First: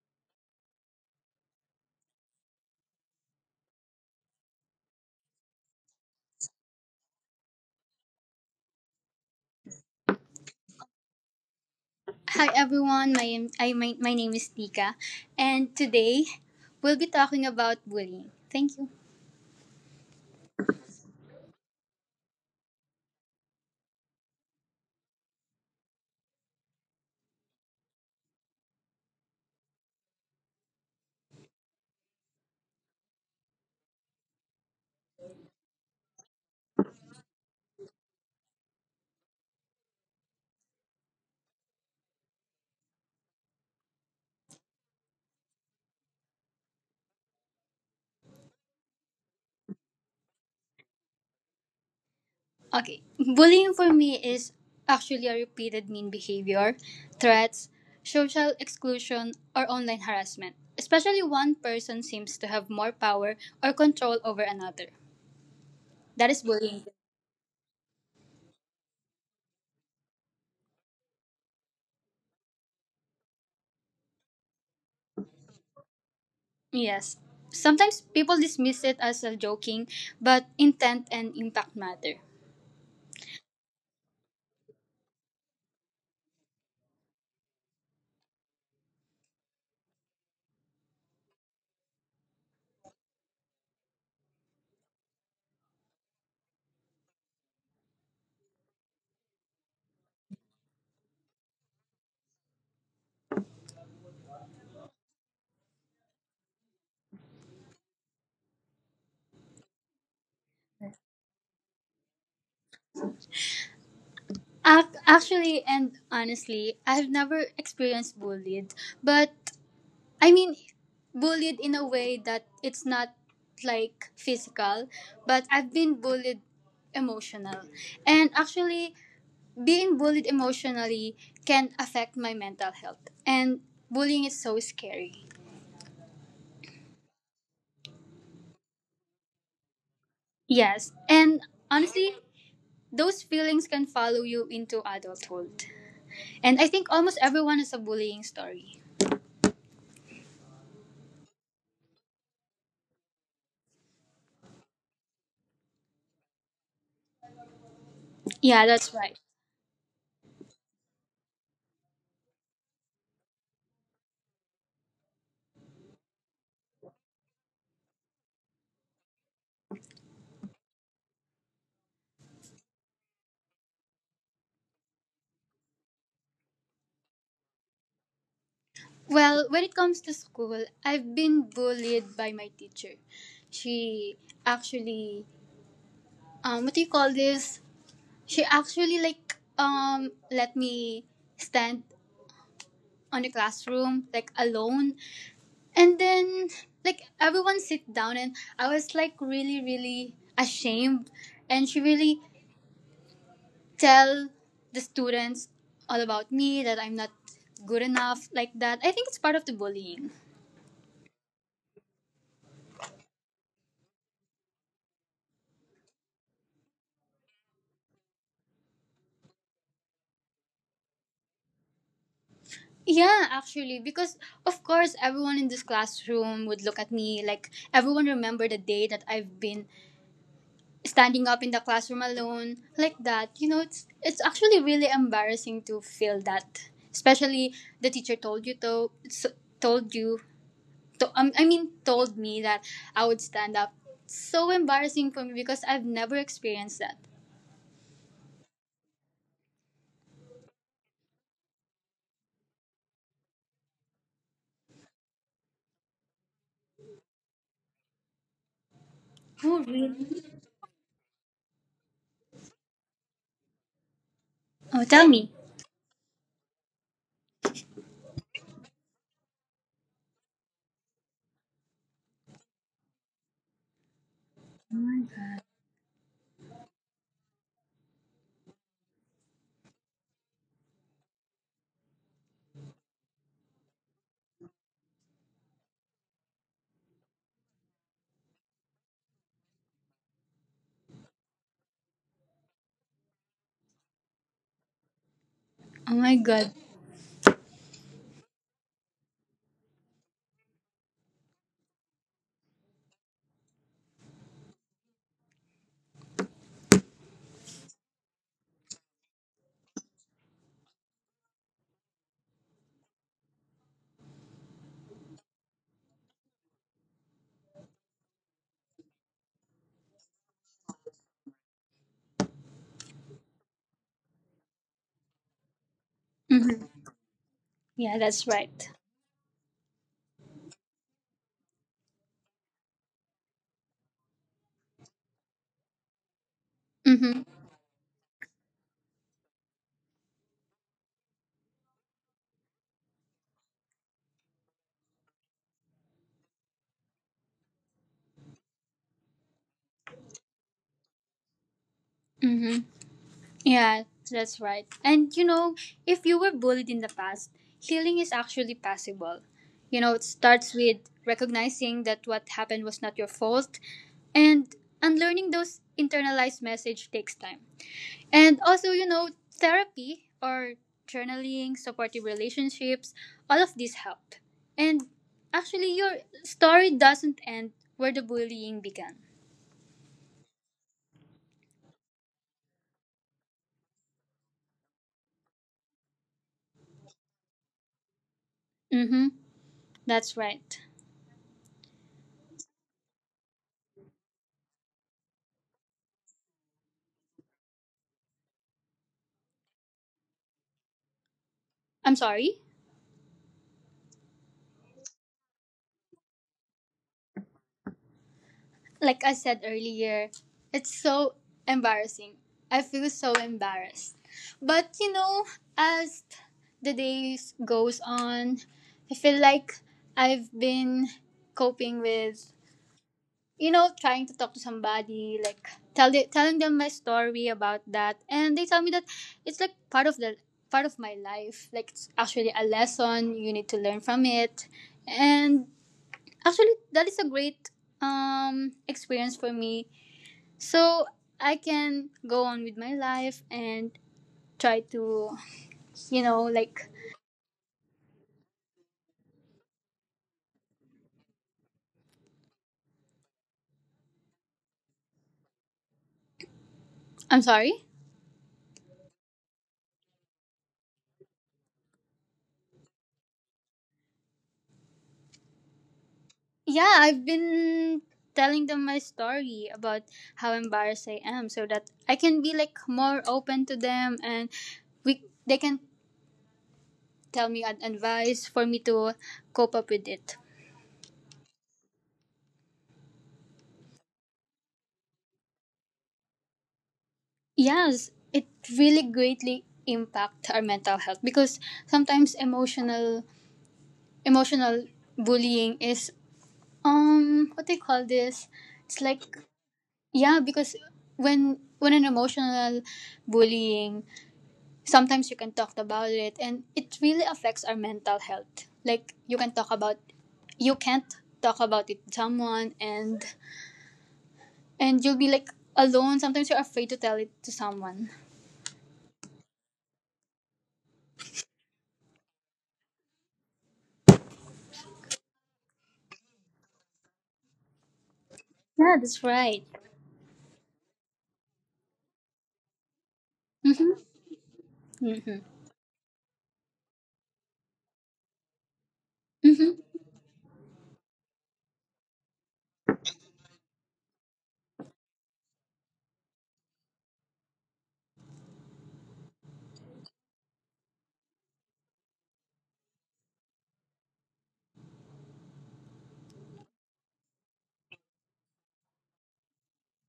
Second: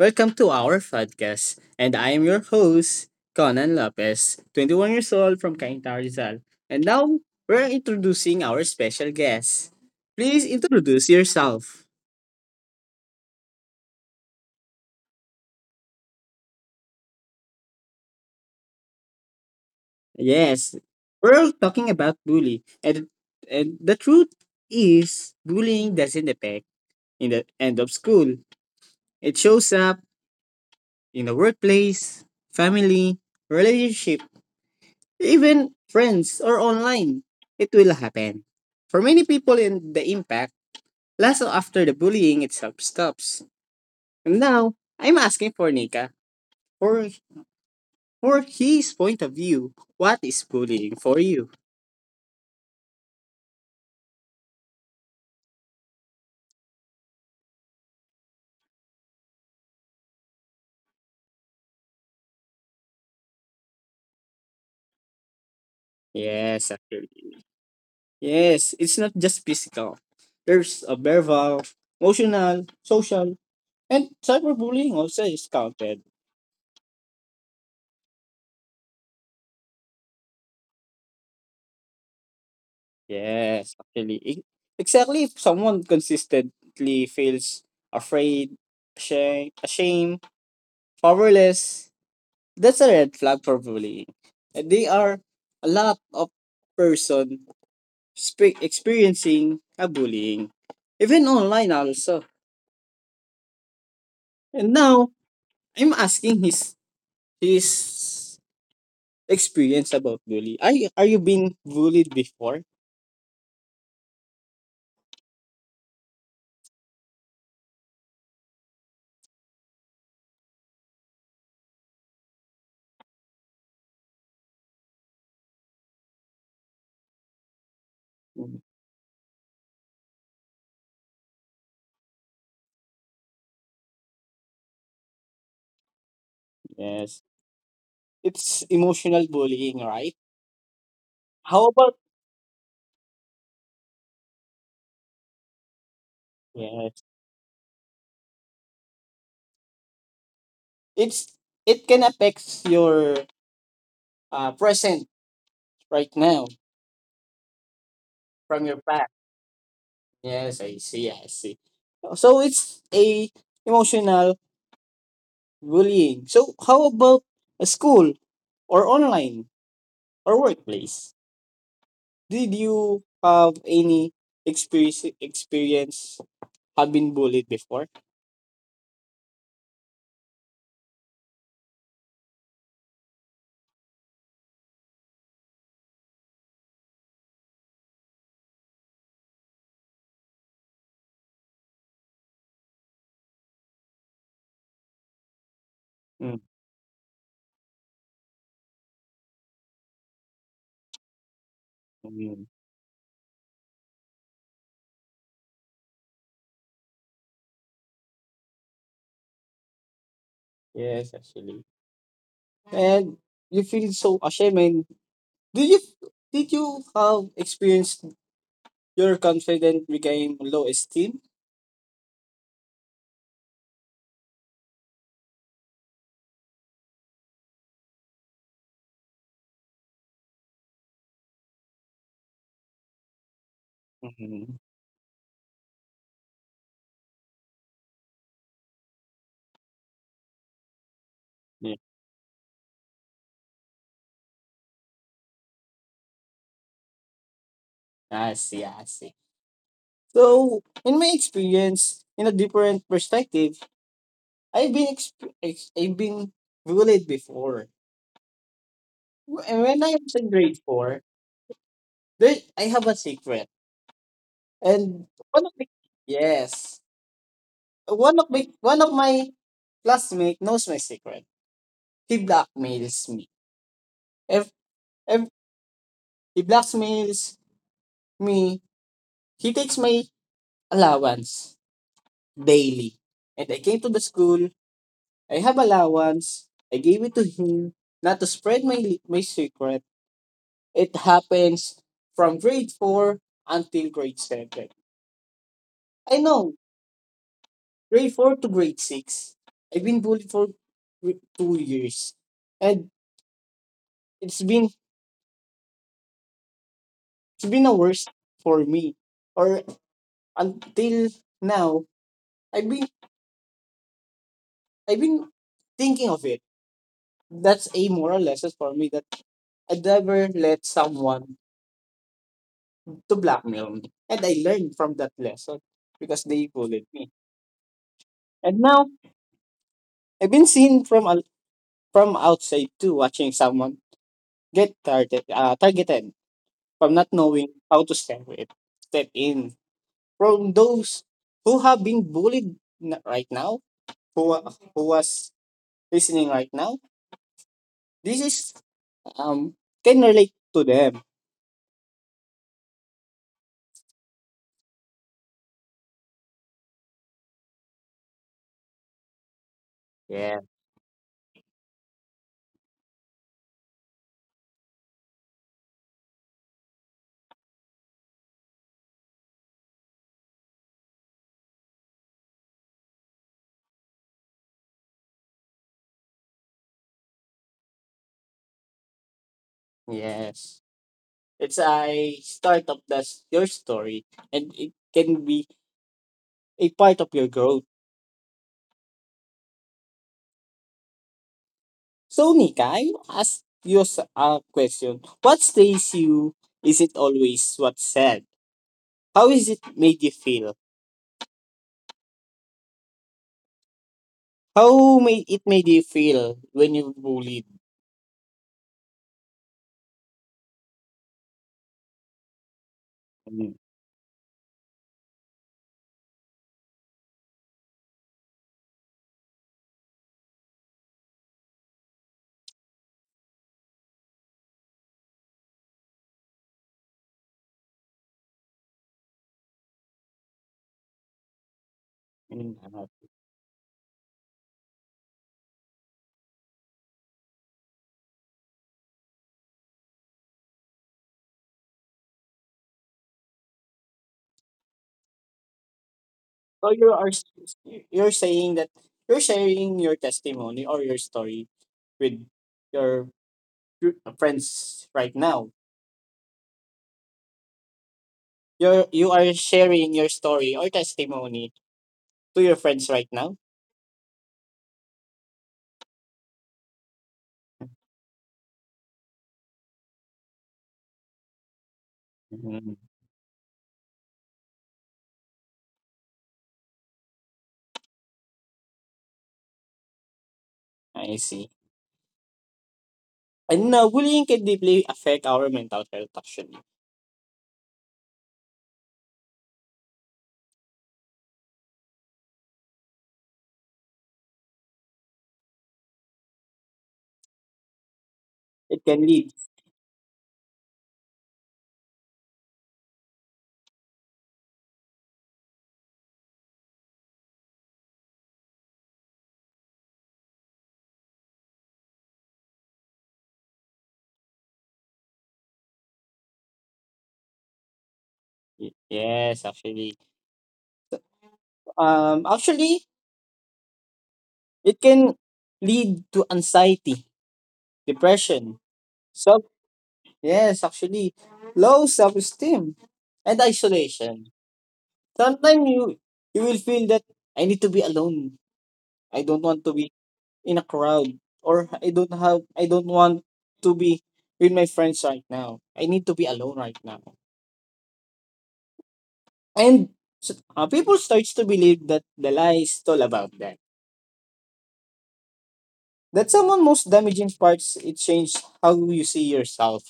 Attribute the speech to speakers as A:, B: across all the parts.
A: Welcome to our podcast. And I am your host, Conan Lopez, 21 years old from Cainta, Rizal. And now we're introducing our special guest. Please introduce yourself.
B: Hi everyone, my name is Tika, and today we'll be talking about bullying. Thank you.
A: Yes, we're talking about bully. And the truth is, bullying doesn't affect in the end of school. It shows up in the workplace, family, relationships, even friends or online. It will happen. For many people, in the impact, lasts after the bullying itself stops. And now, I'm asking for Nika for, for his point of view. What is bullying for you?
B: Okay, bullying for me is actually a repeated mean behavior, threats, social exclusion, or online harassment, especially one person seems to have more power or control over another. That is
A: Yes,
B: bullying.
A: actually. Yes, it's not just physical. There's a verbal, emotional, social, and cyberbullying also is counted.
B: Yes. Sometimes people dismiss it as a joking, but intent and impact matter.
A: Yes, actually, e exactly, if someone consistently feels afraid, ashamed, powerless, that's a red flag for bullying. And they are a lot of person experiencing a bullying, even online also. And now I'm asking his experience about bully. Are you being bullied before?
B: Actually, and honestly, I've never experienced bullied. But I mean, bullied in a way that it's not like physical, but I've been bullied emotional. And
A: Mm,
B: actually, being bullied emotionally can affect my mental health. And bullying is so scary.
A: yes. It's emotional bullying, right?
B: Yes. And
A: How about?
B: honestly, those feelings can follow you into adulthood. And I think
A: Yes.
B: almost everyone has a bullying story.
A: It's it can affect your present right now from
B: Yeah,
A: your
B: that's
A: past.
B: right.
A: Yes, I see, I see. So it's a emotional bullying. So how about a school or online or workplace? Did you have any experience having bullied before?
B: Well, when it comes to school, I've been bullied by my teacher. She actually, what do you call this? She actually like let me stand on the classroom like alone, and
A: Mm.
B: then like everyone sit down, and I was like really really ashamed, and she really
A: Mm.
B: tell the students all about me that I'm not good enough like that. I think it's part of the bullying.
A: Yes, actually. And you feel so ashamed. And do you did you have experienced your confidence became low esteem?
B: Yeah, actually, because of course everyone in this classroom would look at me like everyone remember the day that I've been standing up in the classroom alone like that. You know, it's
A: Mm-hmm.
B: actually really embarrassing to feel that, especially the teacher told you to told you to I mean
A: Yeah.
B: told me that I would stand up. It's so embarrassing for me because I've never experienced that.
A: I see, I see. So in my experience, in a different perspective, I've been bullied before. And
B: Oh
A: when I was
B: really?
A: in grade 4, there I have a secret.
B: Oh,
A: And
B: tell me.
A: one of my, yes, one of my classmate knows my secret. He blackmails me. If if he blackmails me, he takes my allowance daily. And I came to the school. I have allowance. I gave it to him not to spread my secret. It happens from grade 4 until grade 7.
B: Oh
A: I
B: my
A: know
B: god.
A: grade 4 to grade 6. I've been bullied for 2 years. And it's been it's been the worst for me. Or until now, I've been I've been thinking of it. That's a moral lesson for me that I never let someone to blackmail me. And I learned from that lesson because they
B: Hmm.
A: bullied me.
B: Yeah, that's
A: And
B: right.
A: now I've been seen from outside too, watching someone get targeted from not
B: Mm-hmm.
A: knowing how to step in from those who have been bullied right now, who was listening right now, this is um can relate to them.
B: Mm-hmm. Yeah, that's right. And you know, if you were bullied in the past, healing is actually possible. You know, it
A: Yeah.
B: starts with recognizing that what happened was not your fault and unlearning those internalized message takes time. And also, you know, therapy or journaling, supportive relationships, all of these help. And actually your story doesn't end where the bullying began.
A: Yes. It's a start of your story, and it can be a part of your growth.
B: Mhm. That's right.
A: So Nika, I will ask a question. What stays you? Is it always what's said? How is it made you feel?
B: I'm sorry.
A: How made you feel when you bullied?
B: Like I said earlier, it's so embarrassing. I feel so
A: Mm.
B: embarrassed. But you know, as the days goes on, I feel like I've been coping with trying to talk to somebody like telling them my story about that and they tell me that it's like part of the part of my life like it's actually a
A: Mm. Uh-huh.
B: lesson you need to learn from it and actually that is a great experience for me so I can go on with my life and try to, you know, like,
A: So you're saying that you're sharing your testimony or your story with your friends right now.
B: I'm sorry?
A: You are sharing your story or testimony to your friends right now.
B: Yeah, I've been telling them my story about how embarrassed I am so that I can be like
A: Mhm.
B: more open to them and we they can tell me advice for me to cope up with it.
A: I see. And now bullying can deeply affect our mental health actually.
B: Yes, it really greatly impact our mental health because sometimes emotional bullying is what they call this it's
A: It can
B: like
A: lead
B: yeah because when an emotional bullying sometimes you can talk about it and it really affects our mental health like you can talk about you can't talk about it to someone and you'll be like alone sometimes you're afraid to tell it to someone
A: y- yes, actually. Actually it can lead to anxiety, depression,
B: yeah that's
A: self
B: right.
A: yes, actually, low self-esteem and isolation.
B: Mm-hmm.
A: Sometimes you will feel that I need to be alone. I don't
B: Mm-hmm.
A: want to be in a crowd, or I don't want to be with my friends right now. I need to be alone right now. And people starts to believe that the lie is all about them. That's someone most damaging parts. It changed how you see yourself.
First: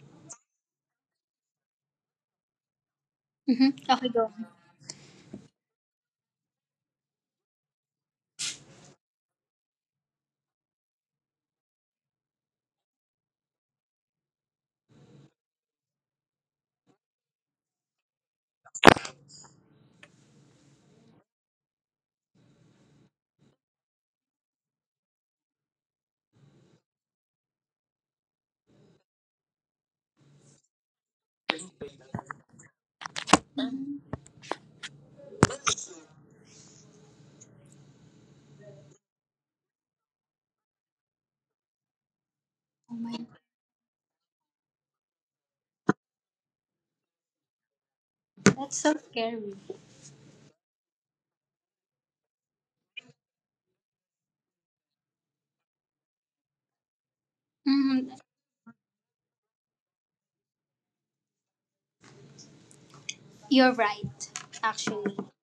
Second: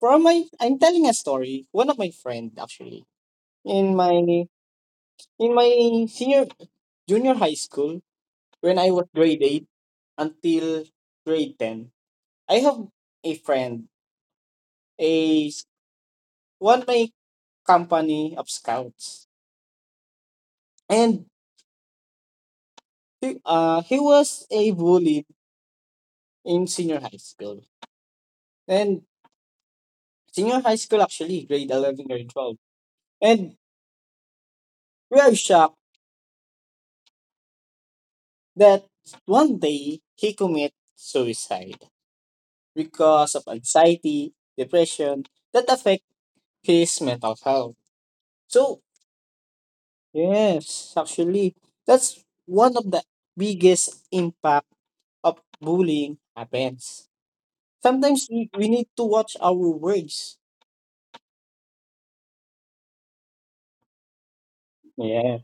A: I'm telling a story. One of my friend actually
B: Mm-hmm.
A: in
B: Okay go.
A: my in my senior junior high school, when I was grade 8 until grade 10, I have a friend, a s- one of my company of scouts. And he was a bully in senior high school. And senior high school, actually, grade 11, grade 12. And we are shocked that one day he commit suicide
B: Oh my.
A: because of anxiety, depression that affect his mental health. So, yes, actually, that's one of the biggest impact of bullying happens.
B: Mm,
A: Sometimes we need to watch our words.
B: you're right actually
A: Yeah.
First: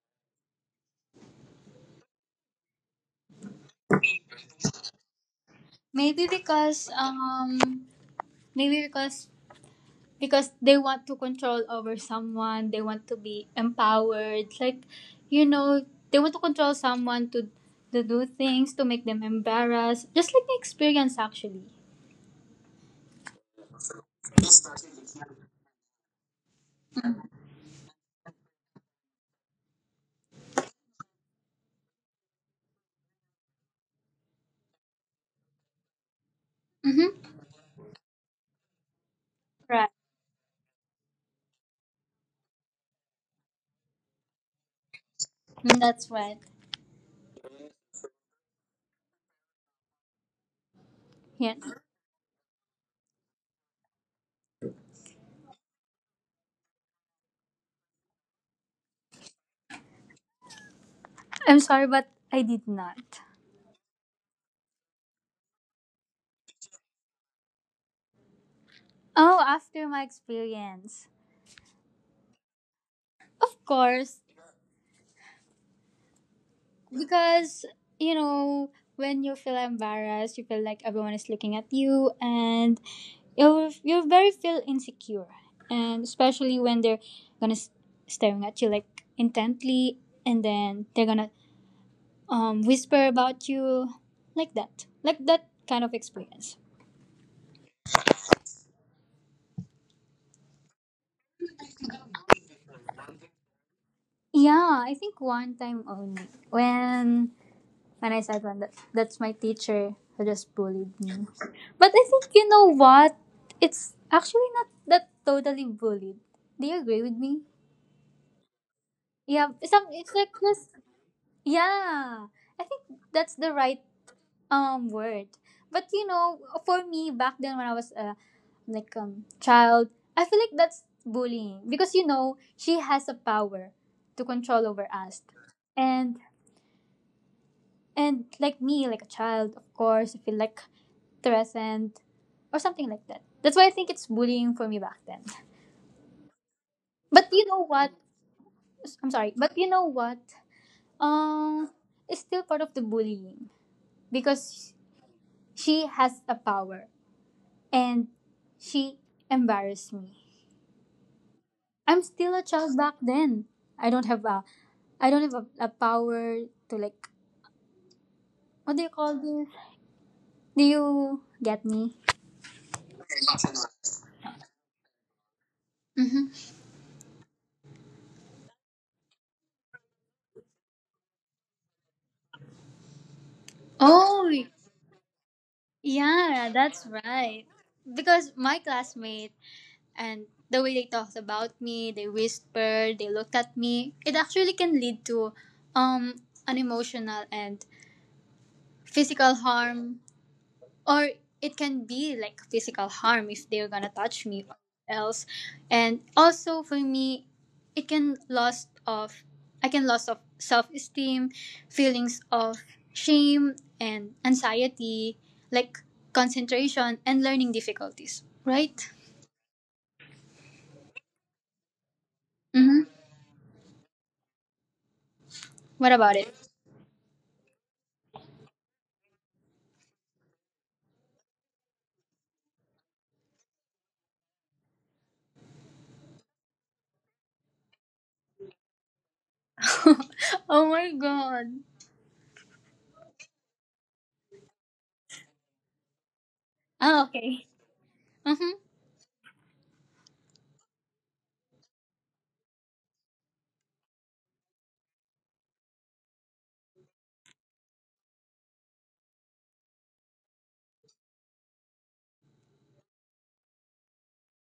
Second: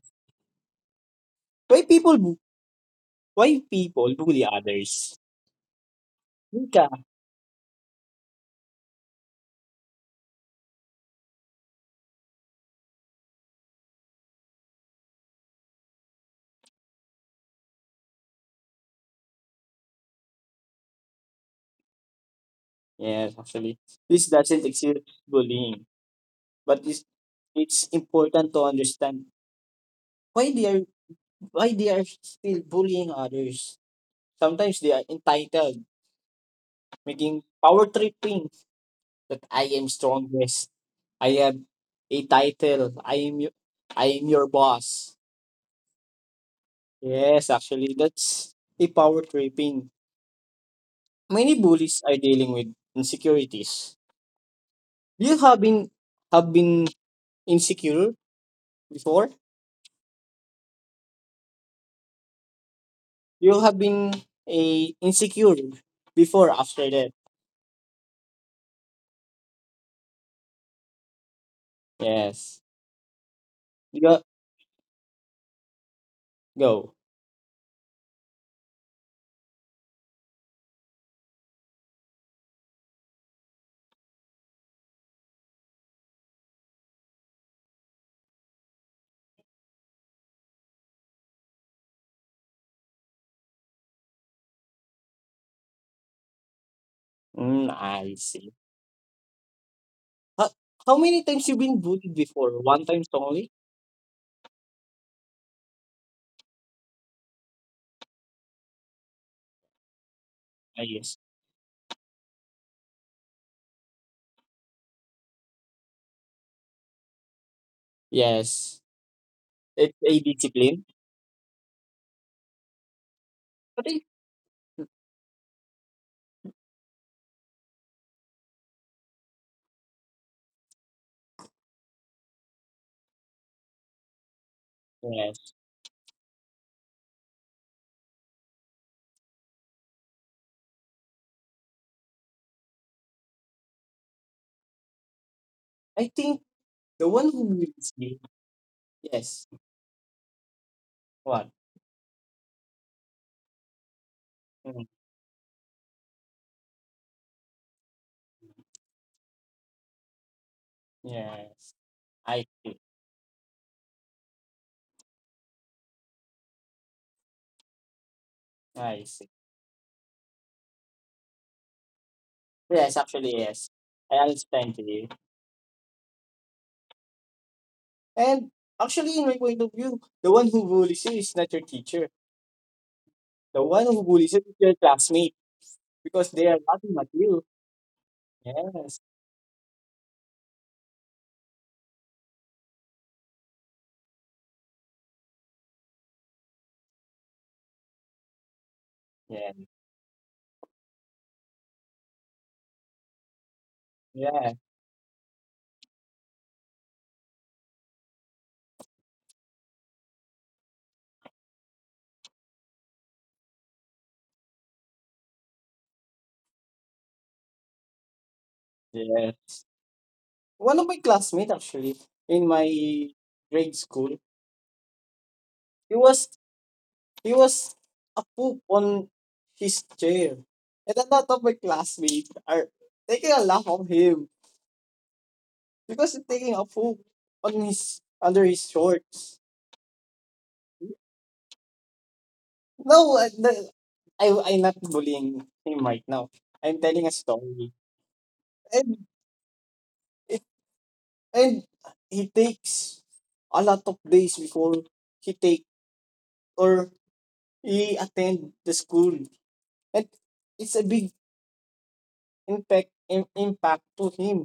A: Why people why people bully others?
B: maybe because
A: Mika.
B: um maybe because they want to control over someone they want to be empowered like you know they want to control someone to do things to make them embarrassed just like the experience actually.
A: Yes, actually. This doesn't exist bullying. But it's important to understand why they are why they are still bullying others. Sometimes they are entitled,
B: Mm-hmm.
A: making power tripping that I am
B: Right.
A: strongest. I am a title. I am your boss.
B: Mm, that's right.
A: Yes, actually, that's a power tripping.
B: Yeah,
A: Many bullies are dealing with insecurities. You have been insecure before.
B: I'm sorry but I did not.
A: You have been a insecure before after that.
B: Oh after my experience
A: Yes.
B: of course
A: Go, go.
B: because you know when you feel embarrassed you feel like everyone is looking at you and you're very feel insecure and especially when they're gonna staring at you like intently and then they're gonna whisper about you like that kind of experience.
A: Mm, I see. How, how many times you been bullied before? One time only?
B: Yeah I think one time only when. And I said, "Well, that's my teacher who just
A: I
B: bullied
A: guess.
B: me. But I think, you know what? It's actually not that totally bullied. Do you agree with me?
A: Yes.
B: Yeah,
A: It's
B: some,
A: a
B: it's like just,
A: discipline.
B: yeah. I think that's the
A: But.
B: right word. But, you know, for me, back then when I was a like child, I feel like that's bullying because, you know, she has a power to control over us.
A: Yes.
B: And And like me, like a child, of course, I feel like threatened or something like that. That's why I think it's bullying for me back then.
A: I think the one
B: But you
A: who
B: know
A: leads
B: what?
A: you.
B: I'm sorry,
A: Yes.
B: but you know what?
A: What?
B: Um, it's still part of the bullying because
A: Mm,
B: she has a power and she embarrassed me.
A: yes.
B: I'm still a
A: I
B: child
A: see.
B: back then. I don't have a, I don't have a power to like. What do you
A: I
B: call
A: see.
B: this? Do you get me?
A: Yes, actually, yes. I understand you.
B: Mm-hmm.
A: And actually, in my point of view, the one who bullies you is not your teacher. The one who
B: Oh,
A: bullies you is your classmate because they
B: yeah,
A: are
B: that's
A: laughing at you.
B: right. Because my
A: Yes.
B: classmate and the way they talked about me, they whispered, they looked at me, it actually can lead to um an emotional and physical
A: Yes.
B: harm or it can be like physical harm if they're gonna touch me
A: Yeah.
B: or else and also for me it can loss of I can loss of self-esteem feelings of shame and anxiety like concentration and learning difficulties right.
A: Yes. One of my classmates, actually, in my
B: Mm-hmm.
A: grade school,
B: What
A: he
B: about
A: was
B: it.
A: He was a poop on his chair. And a lot of my classmates are taking a laugh of him because he's taking a poop on his under his shorts.
B: Oh my god.
A: No, I, the- I I'm not bullying him right now. I'm
B: Ah
A: telling a
B: okay.
A: story.
B: Mm-hmm.
A: And it, and he takes a lot of days before he take or he attend the school. And it's a big impact to him.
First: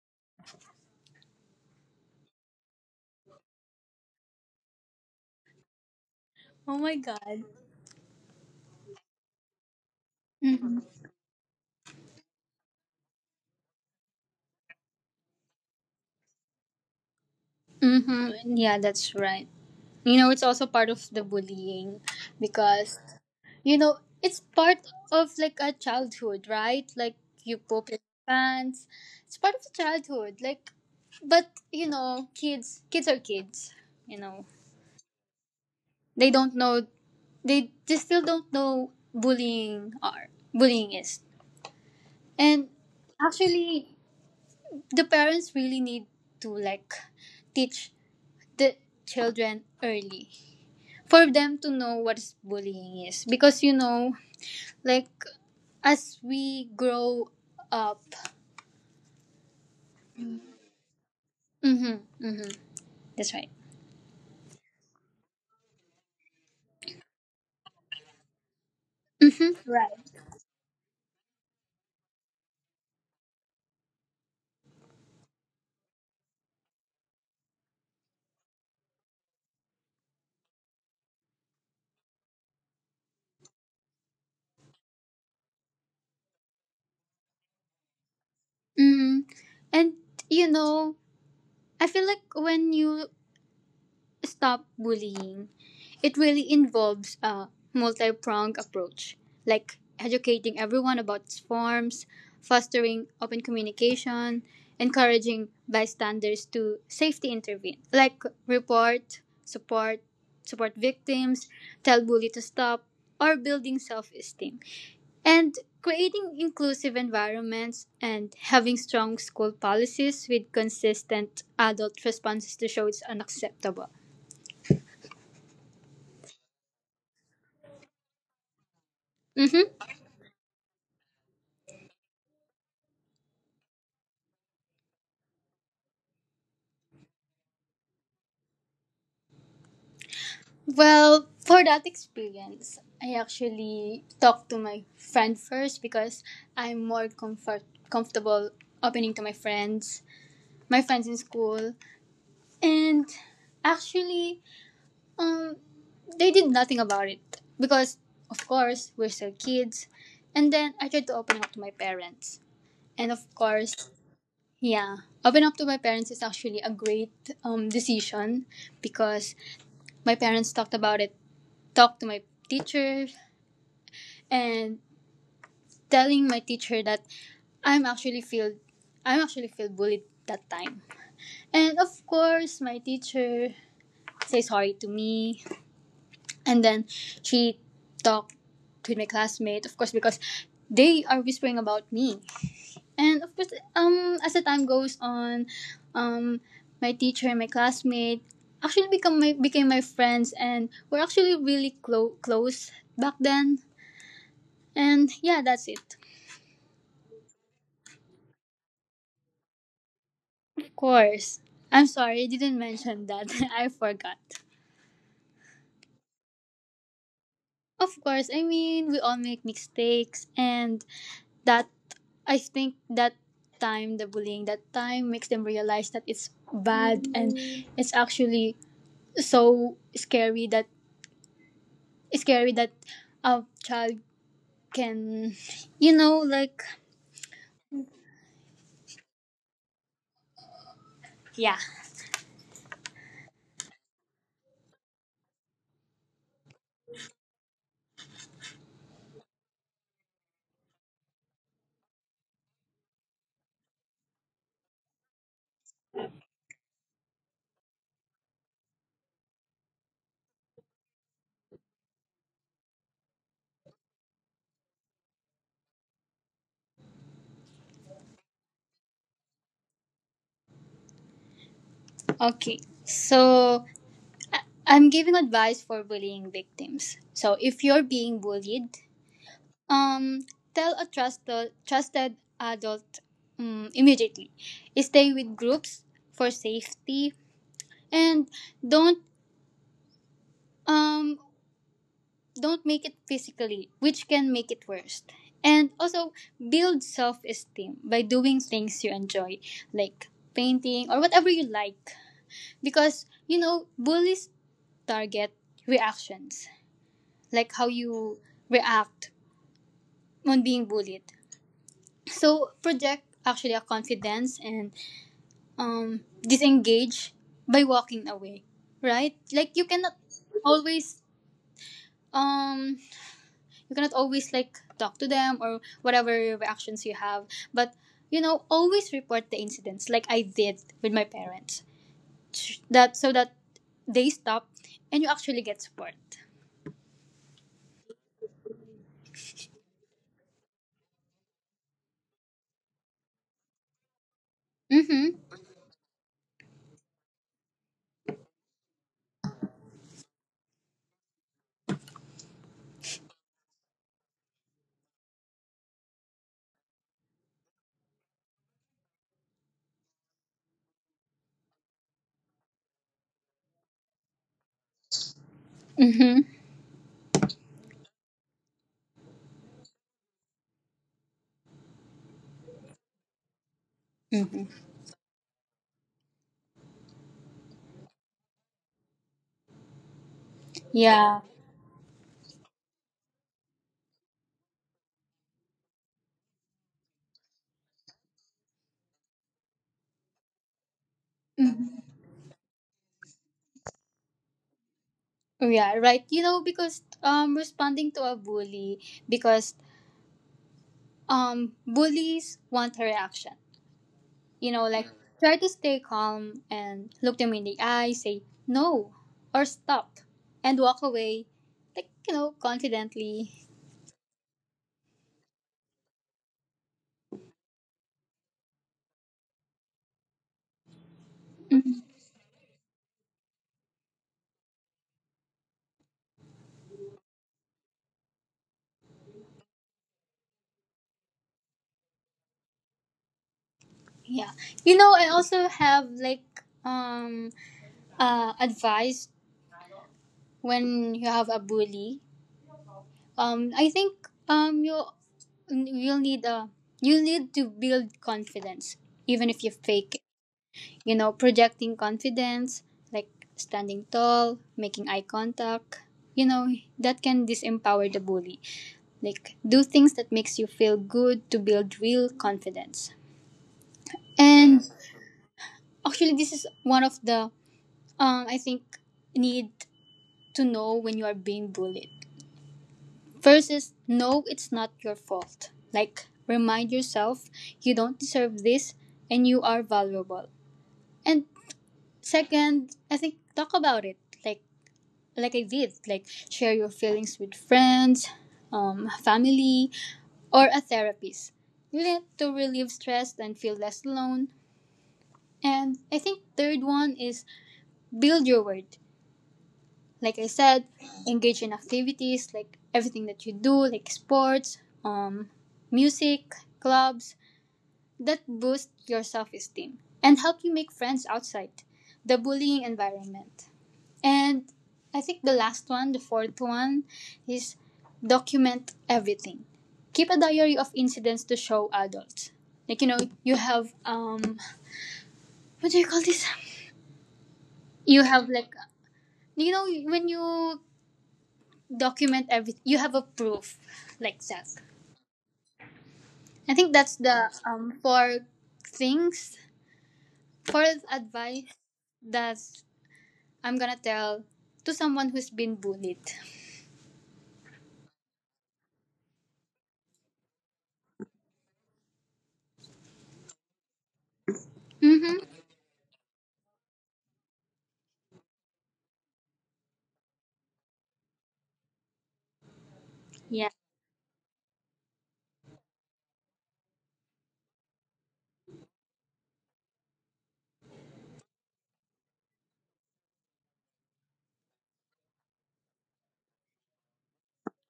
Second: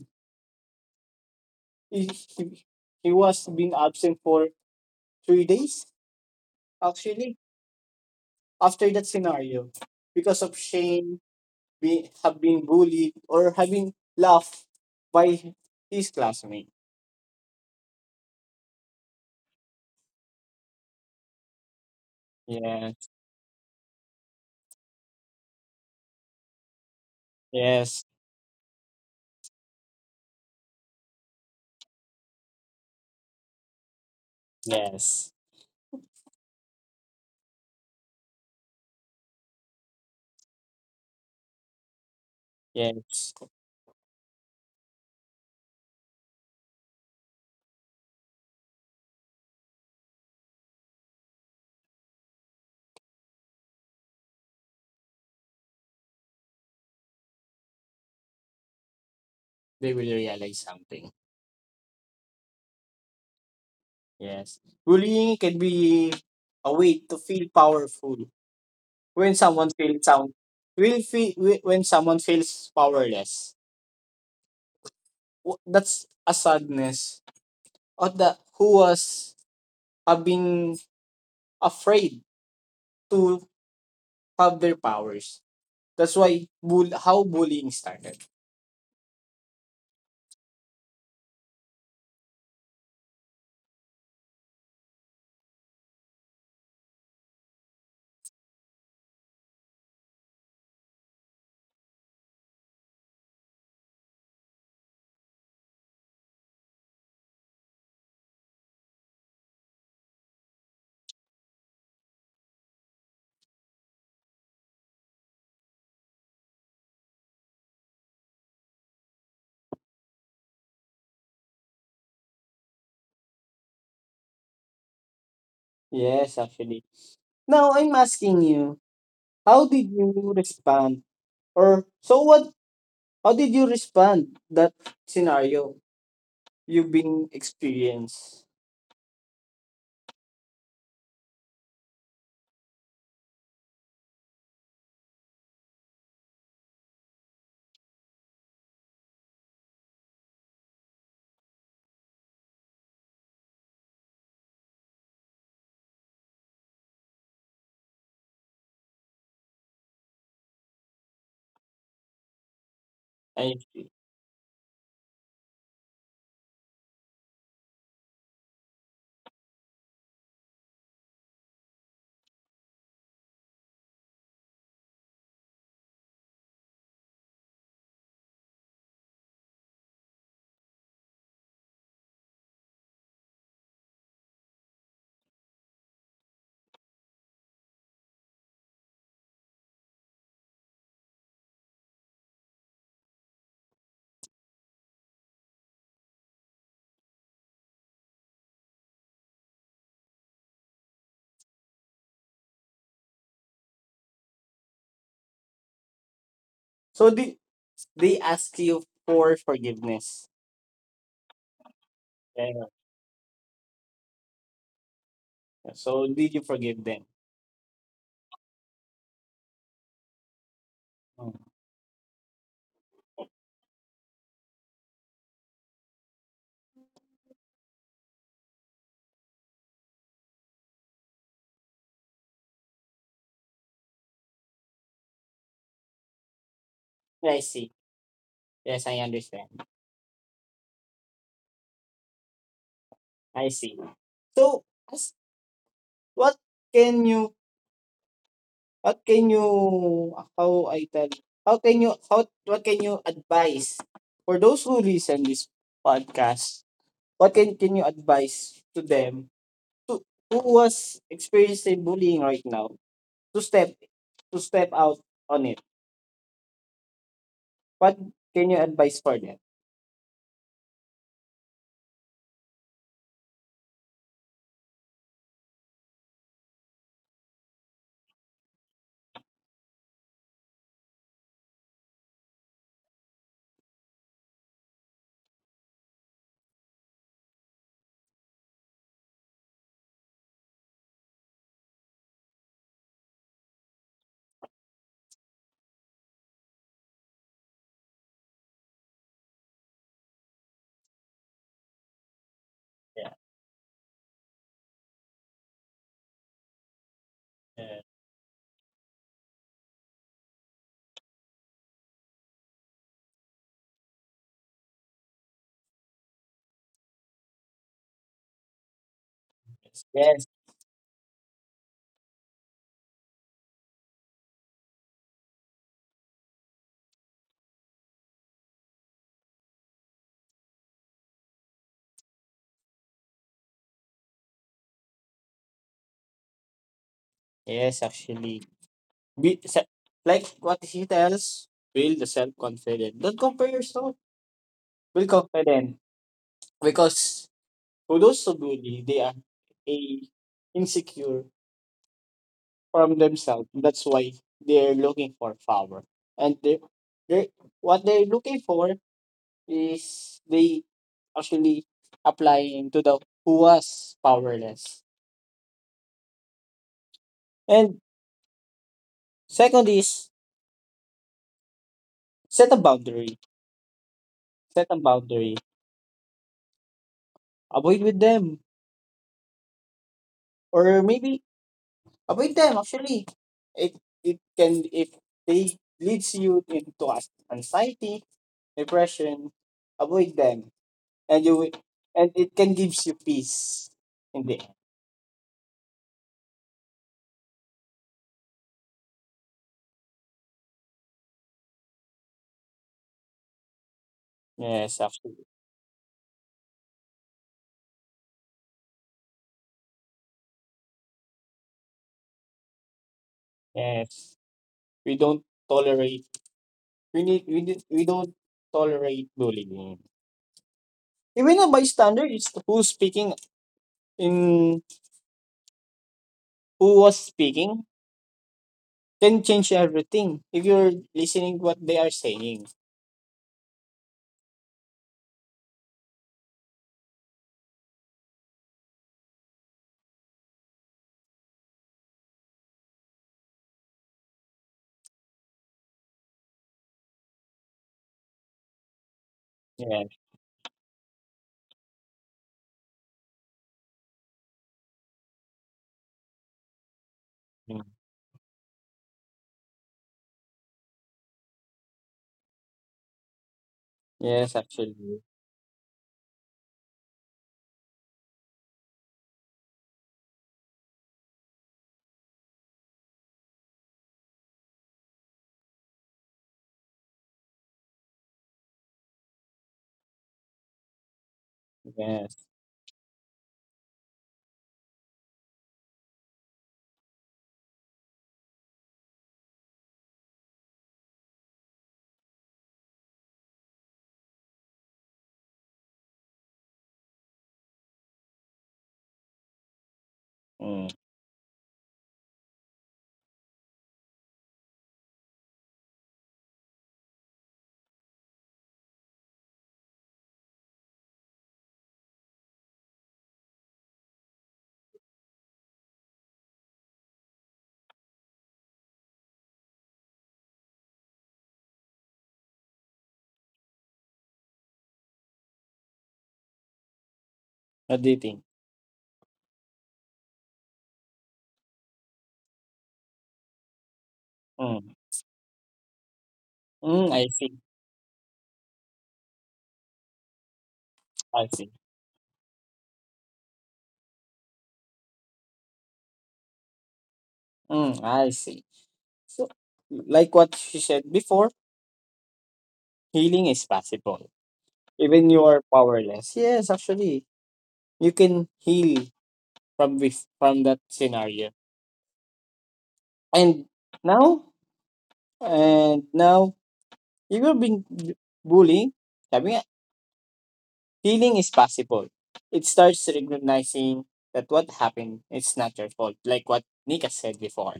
A: He, he, he was being absent for 3 days
B: Oh my
A: actually
B: god.
A: after that scenario because of
B: Mm-hmm.
A: shame, have been bullied or having laughed by his classmate.
B: Mm-hmm. Yeah, that's right. You know, it's also part of the bullying because,
A: Yes.
B: you know, it's part of like a childhood, right? Like you poop your
A: Yes.
B: pants. It's part of the childhood. Like, but, you know, kids, kids are kids, you know.
A: Yes.
B: They don't know, they still don't know bullying are, bullying is. And
A: Yes.
B: actually, the parents really need to like teach the children early for them to know what bullying is because you know like as we grow up.
A: They will realize something.
B: Mm-hmm, mm-hmm, that's right.
A: Yes. Bullying can be a way to feel powerful when
B: Mm-hmm,
A: someone
B: right.
A: feels sound, will feel when someone feels powerless. That's a sadness or the who was have been afraid to have their powers. That's why bull how bullying started.
B: Mm-hmm. And you know I feel like when you stop bullying, it really involves a multi pronged approach, like educating everyone about its forms, fostering open communication, encouraging bystanders to safety intervene, like report, support, support victims, tell bully to stop, or building self esteem. And creating inclusive environments and having strong school policies with consistent adult responses to show it's unacceptable.
A: Yes, actually. Now I'm asking you, how
B: Mm-hmm.
A: did you respond? Or so what? How did you respond that scenario you've been experienced?
B: Well, for that experience, I actually talked to my friend first because I'm more comfortable opening to my friends in school. And actually, um, they did nothing about it because, of course, we're still kids. And then I tried to open up to my parents. And of
A: I see.
B: course, yeah, open up to my parents is actually a great decision because my parents talked about it talk to my teacher and telling my teacher that I'm actually feel I'm actually feel bullied that time. And of course my teacher say sorry to me and then she talked to my classmate of course because they are whispering about me. And of course as the time goes on um my teacher and my classmate actually become my became my friends and we're actually really close back then. And yeah, that's it.
A: So did they ask you for forgiveness?
B: Of course. I'm sorry, I didn't
A: Yeah.
B: mention that. I forgot.
A: So did you forgive them?
B: Of course, I mean, we all make mistakes, and
A: Mm.
B: that I think that time, the bullying, that time makes them realize that it's bad and it's actually so scary that a child can, you know, like,
A: Yeah, I see. Yes, I understand.
B: yeah.
A: I see. So, as What can you what can you, how I tell, how can you, how what can you advise for those who listen this podcast? What can you advise to them to who was experiencing bullying right now to step out on it? What can you advise for them?
B: Okay, so I'm giving advice for bullying victims. So if you're being bullied, Um, tell a trusted adult immediately. Stay with groups for safety, and don't um don't make it physically, which can make it worse. And also build self esteem by doing things you enjoy, like painting or whatever you like, because
A: Yeah.
B: you know bullies target reactions, like how
A: Yeah.
B: you react on being bullied. So project actually a confidence and disengage by walking away right like
A: Yes. Yes.
B: always um you cannot always like talk to them or whatever reactions you have but you know always report the incidents like I did with my parents that so that they stop and you actually get support.
A: Yes, actually. Be, se- like what he tells, build the self confidence. Don't compare yourself. Build
B: Mm-hmm.
A: confidence. Because for those who bully, they are a insecure from themselves. That's why they're looking for power. And they what they're looking for is they actually applying to the who was powerless.
B: Mm-hmm.
A: And second is set a boundary.
B: Mm-hmm.
A: Set a boundary. Avoid with them. Or
B: Yeah.
A: maybe avoid them actually. It it can, if they leads you into anxiety, depression, avoid them. And and it can gives you peace in the end.
B: Yeah right you know because responding to a bully because bullies want a reaction. You know,
A: Yes,
B: like
A: absolutely.
B: try to stay calm and look them in the eye, say no or stop and walk away, like, you know, confidently.
A: Yes. We don't tolerate, we don't tolerate bullying. Even a
B: Mhm.
A: bystander is who's speaking in who was speaking can change everything if you're listening what they are saying.
B: Yeah. You know, I also have like um advice when you have a bully. I think you you'll need a you need to build confidence even if you
A: Yes.
B: fake you know, projecting confidence, like standing tall, making eye contact, you know, that can
A: Mm.
B: disempower the bully. Like do things that makes you feel good to build real confidence.
A: Yes,
B: And
A: actually.
B: actually this is one of the I think need to know when you are being bullied. First is no it's not your fault. Like remind yourself you don't deserve this and you are valuable. And
A: Yes.
B: second, I think talk about it. Like I did, like share your feelings with friends, family, or a therapist to relieve stress and feel less alone. And I think third one is build your word. Like I said,
A: Mm.
B: engage in activities like everything that you do, like sports, um, music, clubs that boost your self-esteem and help you make friends outside the bullying environment. And I think the last one, the fourth one, is document everything. Keep a diary of incidents to show adults. Like you know, you have what do you call this?
A: What do you
B: You
A: think?
B: have like, you know, when you document everything, you have a proof, like that.
A: Mm.
B: I think that's
A: Mm, I
B: the
A: see.
B: four things, four
A: I
B: advice
A: see.
B: that I'm gonna tell to someone who's been bullied.
A: Mm, I see. So, like what she said before, healing is possible. Even you
B: Mm-hmm.
A: are powerless. Yes, actually, you can heal from this, from that scenario.
B: Yeah.
A: And now, and now, you will be bullying. Sabi nga, healing is possible. It starts recognizing that what happened is not your fault. Like what Nika said before.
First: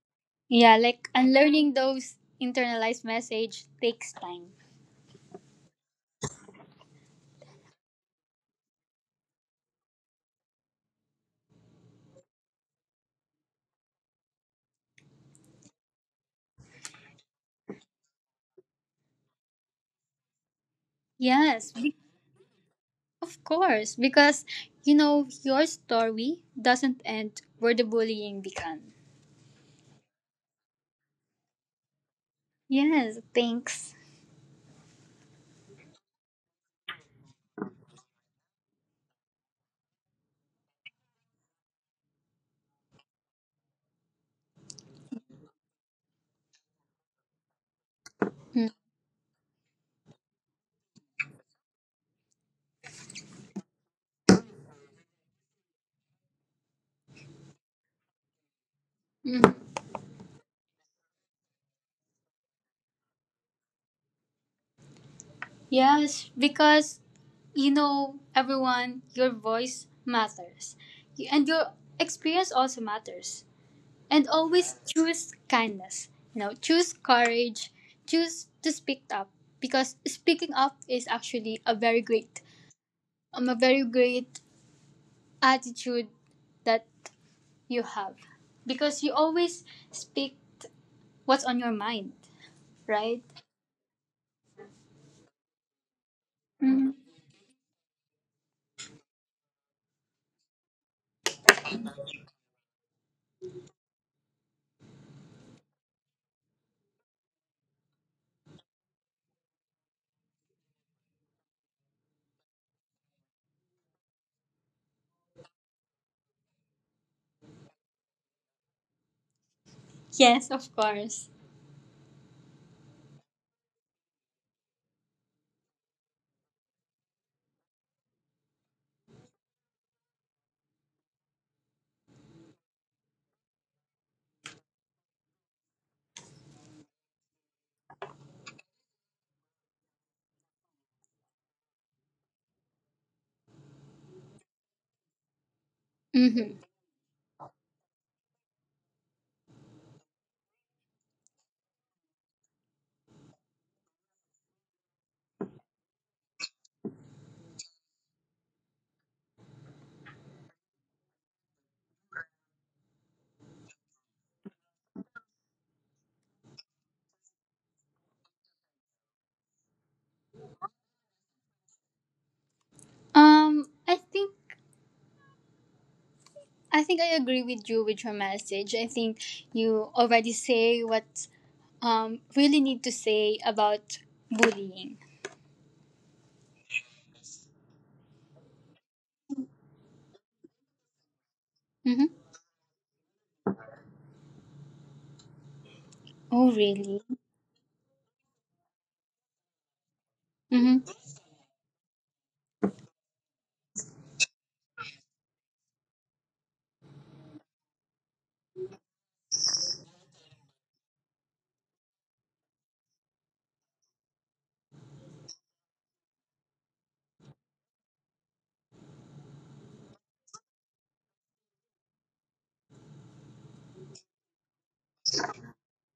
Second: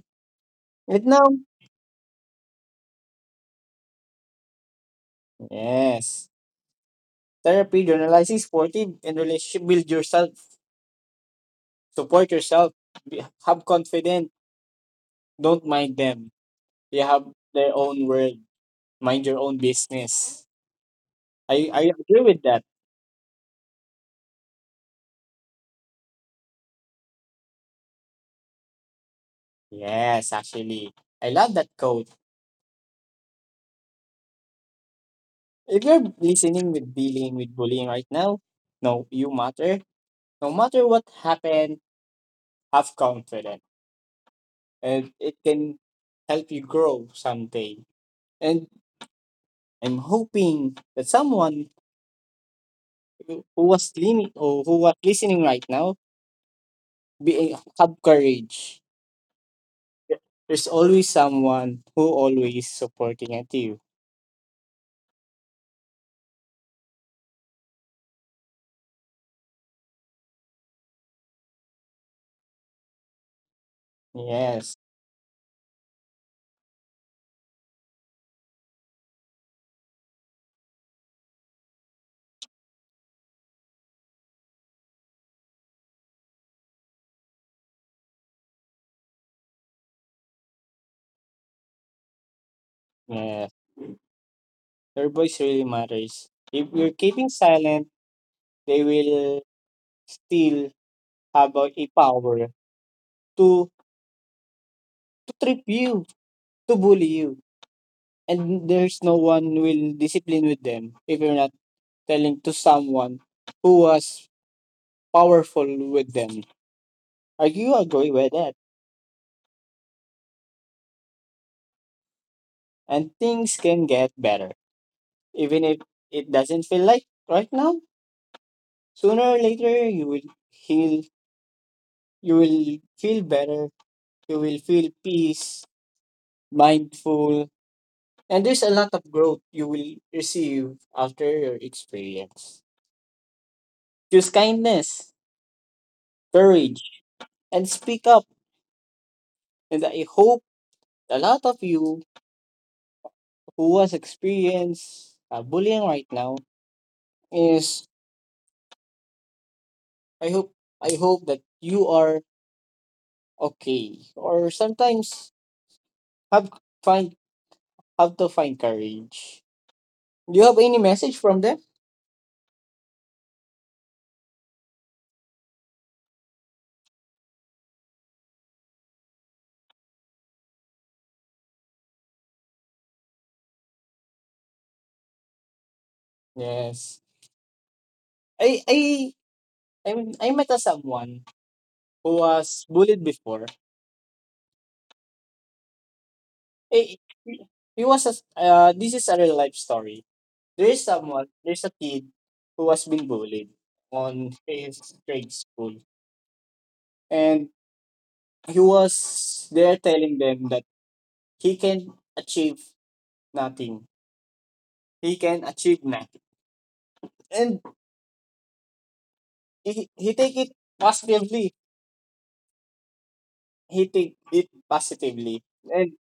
B: Yeah,
A: And
B: like
A: now,
B: unlearning those internalized message takes time.
A: yes. Therapy, journalizing supportive and relationship, build yourself, support yourself, have confidence, don't mind them. They have their own world. Mind your own business. I,
B: Yes,
A: I agree with that.
B: of course, because you know your story doesn't end where the bullying began.
A: Yes, actually. I love that quote.
B: Yes, thanks.
A: If you're listening with dealing with bullying right now, no you matter. No matter what happened, have confidence. And it can help you grow someday. And
B: Mm,
A: I'm hoping that someone who was leaning or who was listening right now, be have courage.
B: mm.
A: There's always someone who always supporting at you.
B: Yes, because you know everyone, your voice matters, and your experience also matters. And
A: Yes.
B: always choose kindness you know choose courage choose to speak up because speaking up is actually a very great attitude that you have because you always speak what's on your mind right.
A: Yes. Your voice really matters. If you're keeping silent, they will still have a power to to trip you, to bully you, and there's no one will discipline with them if you're not telling to someone who was powerful with them. Are you agree with that?
B: Yes of course.
A: And things can get better. Even if it doesn't feel like right now, sooner or later you will heal, you will feel better, you will feel peace, mindful, and there's a lot of growth you will receive after your experience. Choose kindness,
B: Mm-hmm.
A: courage, and speak up. And I hope a lot of you who has experienced bullying right now is I hope I hope that you are okay, or sometimes have find how to find courage. Do you have any message from them?
B: I think I think I agree with you with your message I think you already say what really need to say about bullying.
A: Yes. I I mean, I met a someone who
B: Mm-hmm.
A: was bullied before.
B: Oh,
A: I,
B: really?
A: he was a, this is a real life story. There is
B: Mm-hmm.
A: someone, there's a kid who was being bullied on his grade school. And he was there telling them that he can achieve nothing. He can achieve nothing. And he take it positively. He take it positively. And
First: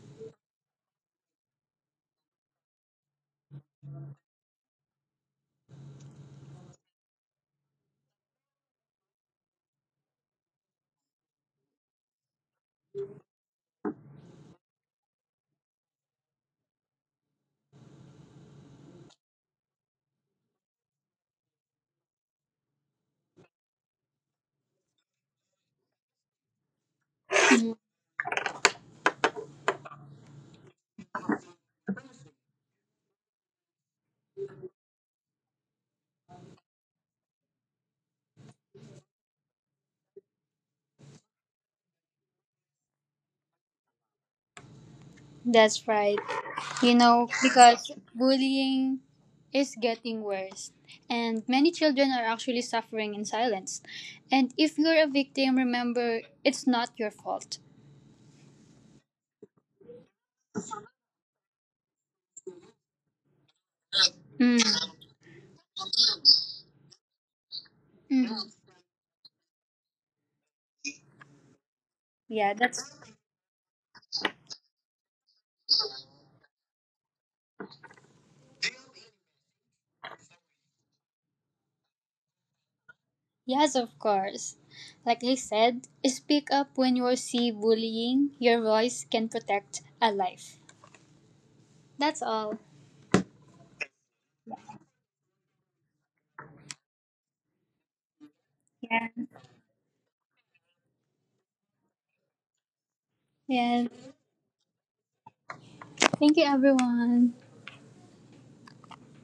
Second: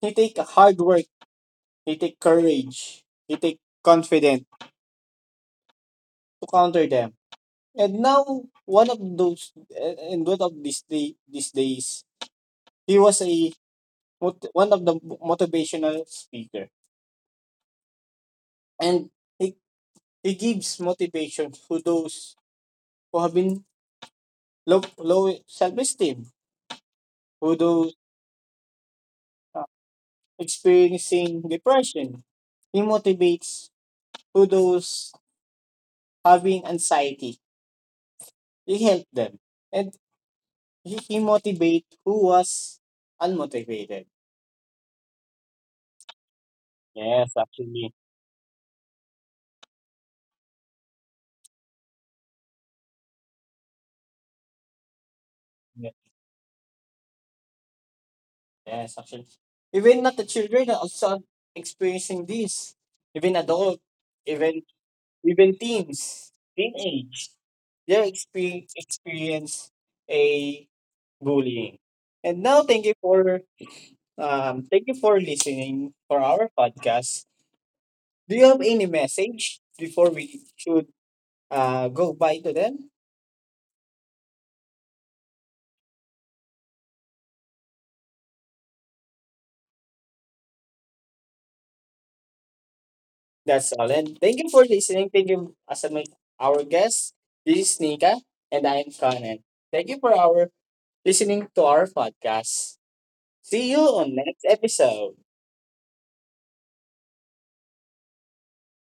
A: he take hard work. He take courage. He take confidence to counter them. And now one of those and one of these days he was one of the motivational speaker, and he, he gives motivation to those who have been low self esteem, who those uh, experiencing depression. He motivates to those having anxiety. He helped them, and he motivate who was unmotivated.
B: That's right. You know,
A: Yes,
B: because
A: actually.
B: bullying is getting worse, and many children are actually suffering in silence. And if you're a victim,
A: Ye-
B: remember it's not your fault.
A: Yes, actually. Even not the children are also experiencing this. Even adult, even
B: Mm.
A: teens, teenage, they
B: Mm.
A: experience a bullying. And
B: Yeah,
A: now, thank you
B: that's
A: for um, thank you for listening for our podcast. Do you have any message before we should go bye to them?
B: yes, of course. Like I said, speak up when you see bullying. Your voice can protect a life. That's all.
A: That's all. And thank you for listening. Thank you as our guest. This is Nika and I am
B: Yeah.
A: Conan. Thank you for our listening to our podcast. See you
B: Yeah.
A: on next episode.
B: Thank you, everyone.